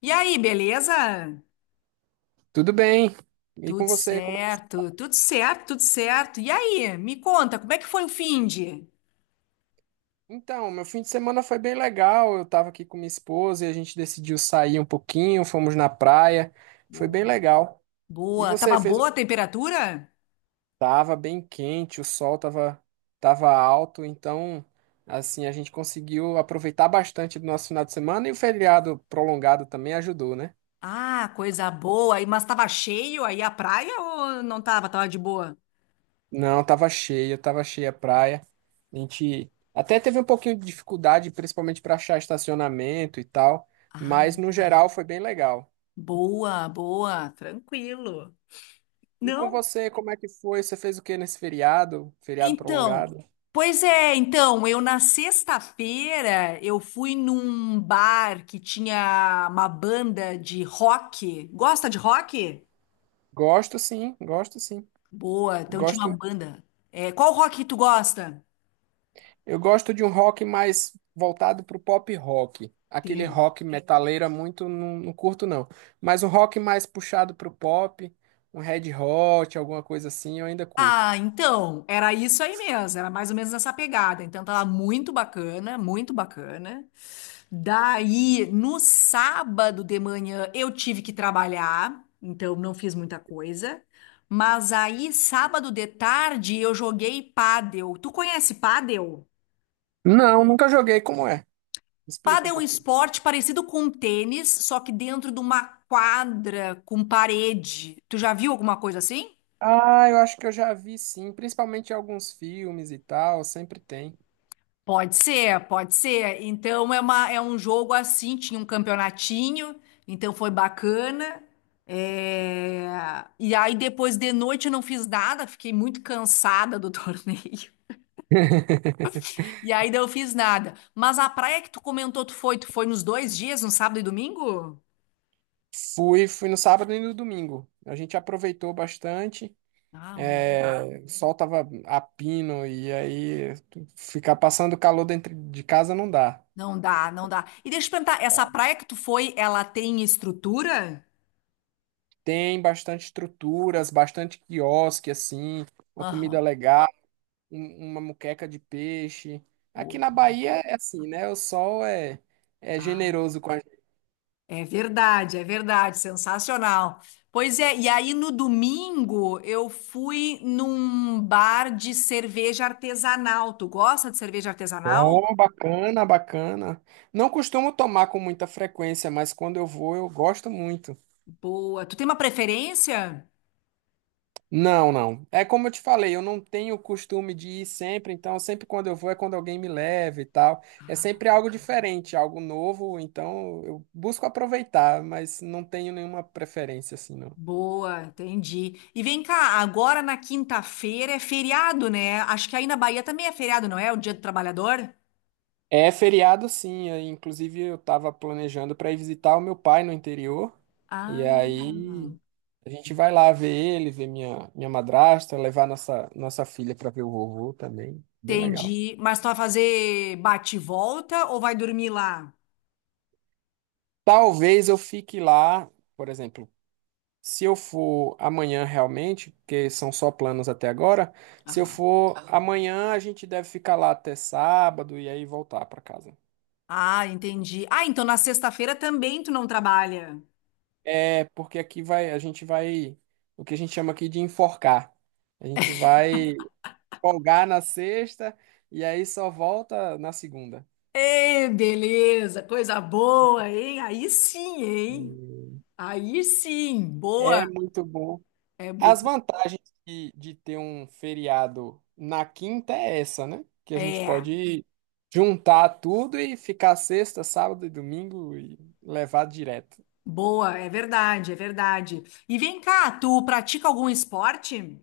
E aí, beleza? Tudo bem? E com Tudo você, como é que... certo, tudo certo, tudo certo. E aí, me conta, como é que foi o finde? Então, meu fim de semana foi bem legal. Eu tava aqui com minha esposa e a gente decidiu sair um pouquinho, fomos na praia. Foi bem Boa. legal. E Boa. você Tava fez? Boa a temperatura? Tava bem quente, o sol tava tava alto, então assim, a gente conseguiu aproveitar bastante do nosso final de semana e o feriado prolongado também ajudou, né? Ah, coisa boa. Mas tava cheio aí a praia ou não tava? Tava de boa? Não, tava cheia a praia. A gente até teve um pouquinho de dificuldade, principalmente para achar estacionamento e tal, Ah, mas no geral foi bem legal. boa, boa. Tranquilo. E com Não? você, como é que foi? Você fez o que nesse feriado? Feriado Então, prolongado? pois é, então, eu na sexta-feira eu fui num bar que tinha uma banda de rock. Gosta de rock? Gosto, sim, gosto, sim. Boa, então tinha uma Gosto, banda. É, qual rock que tu gosta? eu gosto de um rock mais voltado pro pop rock. Aquele Entendi. rock metaleira muito não, não curto não, mas um rock mais puxado pro pop, um Red Hot, alguma coisa assim, eu ainda curto. Ah, então, era isso aí mesmo, era mais ou menos essa pegada. Então tava muito bacana, muito bacana. Daí, no sábado de manhã, eu tive que trabalhar, então não fiz muita coisa. Mas aí, sábado de tarde, eu joguei pádel. Tu conhece pádel? Não, nunca joguei, como é. Explica um Pádel é um pouquinho. esporte parecido com tênis, só que dentro de uma quadra com parede. Tu já viu alguma coisa assim? Ah, eu acho que eu já vi, sim, principalmente em alguns filmes e tal, sempre tem. Pode ser, pode ser. É um jogo assim, tinha um campeonatinho, então foi bacana. E aí depois de noite eu não fiz nada, fiquei muito cansada do torneio. E aí não fiz nada. Mas a praia que tu comentou, tu foi nos dois dias, no sábado e domingo? Fui, fui no sábado e no domingo. A gente aproveitou bastante. Ah, Ah, é, o sol tava a pino e aí ficar passando calor dentro de casa não dá. não dá, não dá. E deixa eu te perguntar, essa praia que tu foi, ela tem estrutura? Tem bastante estruturas, bastante quiosque assim, uma comida Aham. legal, uma moqueca de peixe. Aqui Oh, na Bahia é assim, né? O sol é, é ah. generoso com. É verdade, sensacional. Pois é, e aí no domingo eu fui num bar de cerveja artesanal. Tu gosta de cerveja artesanal? Oh, bacana, bacana. Não costumo tomar com muita frequência, mas quando eu vou, eu gosto muito. Boa. Tu tem uma preferência? Não, não. É como eu te falei, eu não tenho o costume de ir sempre, então sempre quando eu vou é quando alguém me leva e tal. É sempre algo diferente, algo novo, então eu busco aproveitar, mas não tenho nenhuma preferência assim, não. Boa, entendi. E vem cá, agora na quinta-feira é feriado, né? Acho que aí na Bahia também é feriado, não é? O Dia do Trabalhador? É feriado, sim. Aí, inclusive, eu estava planejando para ir visitar o meu pai no interior. E Ah, aí a gente vai lá ver ele, ver minha madrasta, levar nossa filha para ver o vovô também. Bem legal. entendi. Mas tu vai fazer bate e volta ou vai dormir lá? Talvez eu fique lá, por exemplo, se eu for amanhã realmente, porque são só planos até agora. Se eu Aham. for amanhã, a gente deve ficar lá até sábado e aí voltar para casa. Ah, entendi. Ah, então na sexta-feira também tu não trabalha. É, porque aqui vai, a gente vai, o que a gente chama aqui de enforcar. A gente vai folgar na sexta e aí só volta na segunda. Ê, beleza, coisa boa, hein? Aí sim, hein? Aí sim, É boa. muito bom. É As muito. vantagens de ter um feriado na quinta é essa, né? Que a gente É, pode juntar tudo e ficar sexta, sábado e domingo e levar direto. boa, é verdade, é verdade. E vem cá, tu pratica algum esporte?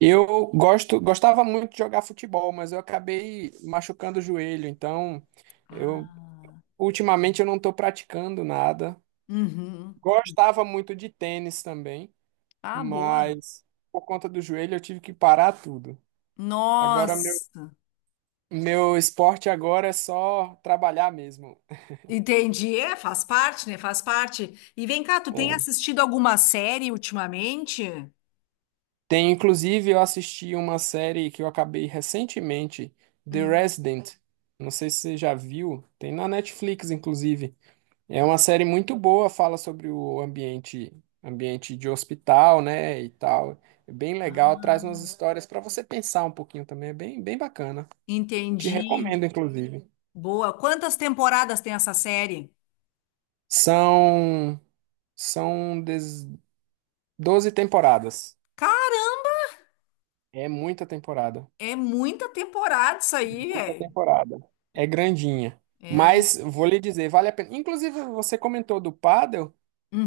Eu gosto, gostava muito de jogar futebol, mas eu acabei machucando o joelho, então eu Ah, ultimamente eu não estou praticando nada. uhum. Gostava muito de tênis também, Ah, boa. mas por conta do joelho eu tive que parar tudo. Agora meu, Nossa, meu esporte agora é só trabalhar mesmo. entendi. É, faz parte, né? Faz parte. E vem cá, tu tem É. assistido alguma série ultimamente? Tem, inclusive eu assisti uma série que eu acabei recentemente, The Hum. Resident. Não sei se você já viu, tem na Netflix inclusive. É uma série muito boa, fala sobre o ambiente, ambiente de hospital, né, e tal. É bem legal, traz umas histórias para você pensar um pouquinho também, é bem, bem bacana. Te Entendi. recomendo, inclusive. Boa. Quantas temporadas tem essa série? São, são 12 temporadas. Caramba, É muita temporada, é muita temporada isso aí, muita velho. temporada. É grandinha. É. Mas vou lhe dizer, vale a pena. Inclusive, você comentou do pádel.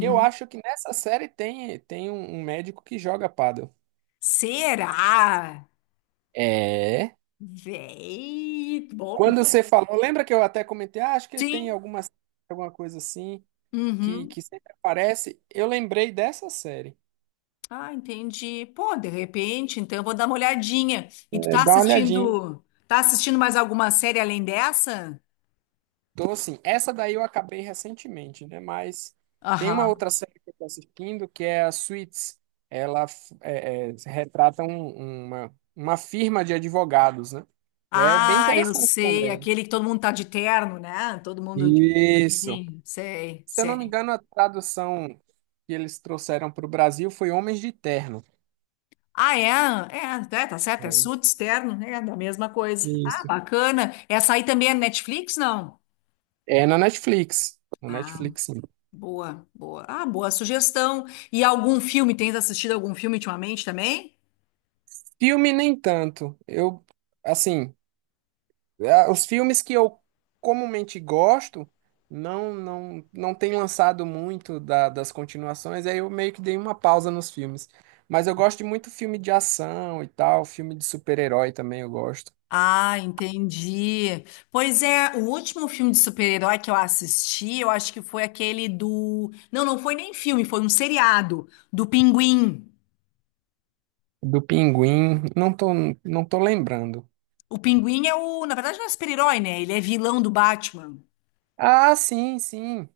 Eu acho que nessa série tem, tem um médico que joga pádel. Será? É. Véi. Bom. Quando você falou, lembra que eu até comentei, ah, acho que tem Sim. alguma, alguma coisa assim que, Uhum. que sempre aparece. Eu lembrei dessa série. Ah, entendi. Pô, de repente, então eu vou dar uma olhadinha. E É, dá uma olhadinha. Tá assistindo mais alguma série além dessa? Então, assim, essa daí eu acabei recentemente, né? Mas tem uma Aham. outra série que eu tô assistindo que é a Suits. É, é, retrata uma firma de advogados, né? E é bem Ah, eu interessante sei, também. aquele que todo mundo tá de terno, né? Todo mundo de... Isso. Sim, sei, Se eu não me sei. engano, a tradução que eles trouxeram para o Brasil foi Homens de Terno. Ah, é? É, é, tá certo, é É. suíte externo, é da mesma coisa. Ah, Isso. bacana. Essa aí também é Netflix, não? É na Netflix. Na Ah, Netflix, sim. boa, boa. Ah, boa sugestão. E algum filme, tens assistido algum filme ultimamente também? Filme nem tanto. Eu, assim, os filmes que eu comumente gosto não tem lançado muito das continuações, aí eu meio que dei uma pausa nos filmes. Mas eu gosto de muito filme de ação e tal, filme de super-herói também eu gosto. Ah, entendi. Pois é, o último filme de super-herói que eu assisti, eu acho que foi aquele do. Não, não foi nem filme, foi um seriado do Pinguim. Do Pinguim, não tô, não tô lembrando. O Pinguim é o. Na verdade, não é super-herói, né? Ele é vilão do Batman. Ah, sim, sim.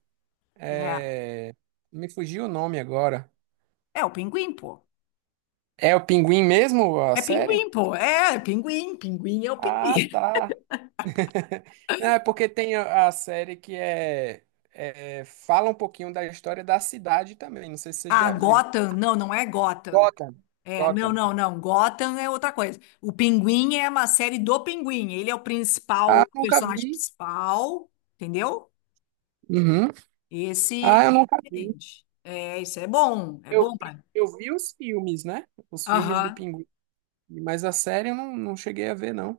Né? É, me fugiu o nome agora. É, o Pinguim, pô. É o Pinguim mesmo, a É série? pinguim, pô. É, é pinguim. Pinguim é o pinguim. Ah, tá. Não, é porque tem a série que é, fala um pouquinho da história da cidade também. Não sei se você Ah, já viu. Gotham. Não, não é Gotham. Gotham. É, não, Gotham. não, não. Gotham é outra coisa. O Pinguim é uma série do Pinguim. Ele é o principal, Ah, o eu nunca personagem vi. principal, entendeu? Uhum. Ah, Esse eu nunca é vi. diferente. É, isso é bom. É Eu bom vi, pra. eu vi os filmes, né? Os filmes do Aham. Pinguim. Mas a série eu não, não cheguei a ver, não.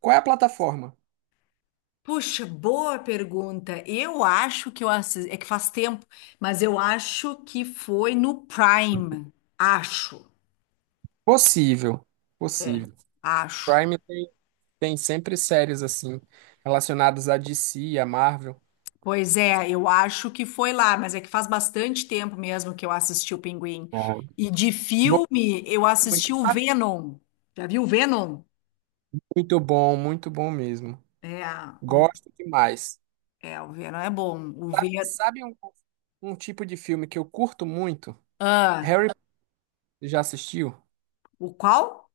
Qual é a plataforma? Puxa, boa pergunta. Eu acho que eu assisti. É que faz tempo, mas eu acho que foi no Prime. Acho. Possível. É. Possível. Acho. Prime tem, tem sempre séries assim, relacionadas à DC, à Marvel. Pois é, eu acho que foi lá, mas é que faz bastante tempo mesmo que eu assisti o Pinguim. Ah. E de Bom, filme, eu muito, assisti o Venom. Já viu o Venom? Muito bom mesmo. É, o- Gosto demais. é, o Venom é bom. O Ve... Sabe, sabe um, um tipo de filme que eu curto muito? Ah, Harry, já assistiu? o qual?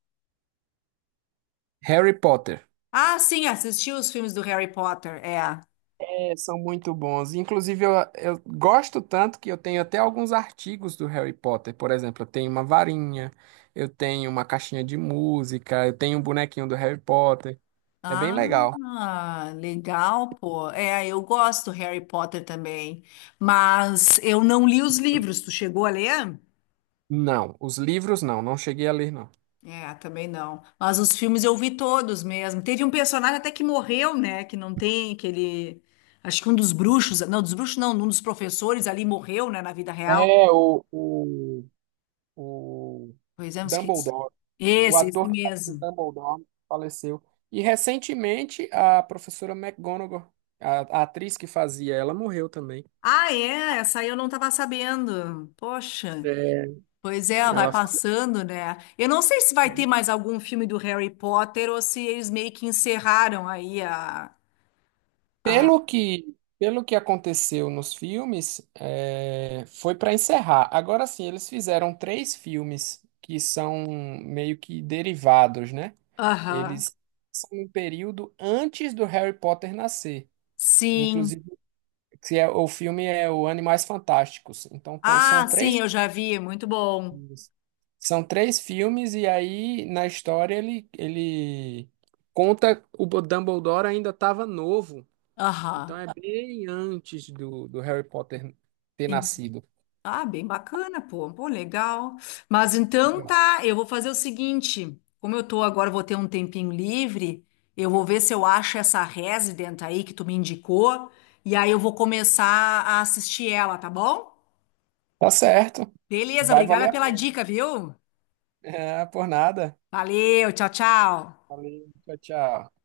Harry Potter. Ah, sim, assisti os filmes do Harry Potter, é. É, são muito bons. Inclusive, eu gosto tanto que eu tenho até alguns artigos do Harry Potter. Por exemplo, eu tenho uma varinha, eu tenho uma caixinha de música, eu tenho um bonequinho do Harry Potter. É bem legal. Ah, legal, pô. É, eu gosto do Harry Potter também, mas eu não li os livros. Tu chegou a ler? Não, os livros não, não cheguei a ler, não. É, também não. Mas os filmes eu vi todos mesmo. Teve um personagem até que morreu, né? Que não tem, que ele. Acho que um dos bruxos. Não, dos bruxos não, um dos professores ali morreu, né? Na vida real. É, o Pois é, eu esqueci. Dumbledore. O Esse ator que faz o mesmo. Dumbledore faleceu. E recentemente a professora McGonagall, a atriz que fazia, ela morreu também. Ah, é? Essa aí eu não tava sabendo. Poxa. É, Pois é, vai ela. passando, né? Eu não sei se vai ter mais algum filme do Harry Potter ou se eles meio que encerraram aí a. a... Pelo que aconteceu nos filmes, é, foi para encerrar. Agora sim, eles fizeram três filmes que são meio que derivados, né? Aham. Eles são um período antes do Harry Potter nascer. Sim. Inclusive, que é, o filme é o Animais Fantásticos. Então, são Ah, sim, 3. eu já vi. É muito bom. Isso. São 3 filmes, e aí na história ele, ele conta Dumbledore ainda estava novo. Então Aham. é bem antes do, do Harry Potter ter Em- nascido. Ah, bem bacana, pô. Pô, legal. Mas então Legal. tá, eu vou fazer o seguinte, como eu tô agora, vou ter um tempinho livre, eu vou ver se eu acho essa Resident aí que tu me indicou, e aí eu vou começar a assistir ela, tá bom? Tá certo. Beleza, Vai obrigada valer a pela pena. dica, viu? Ah, por nada. Valeu, tchau, tchau. Valeu, tchau, tchau.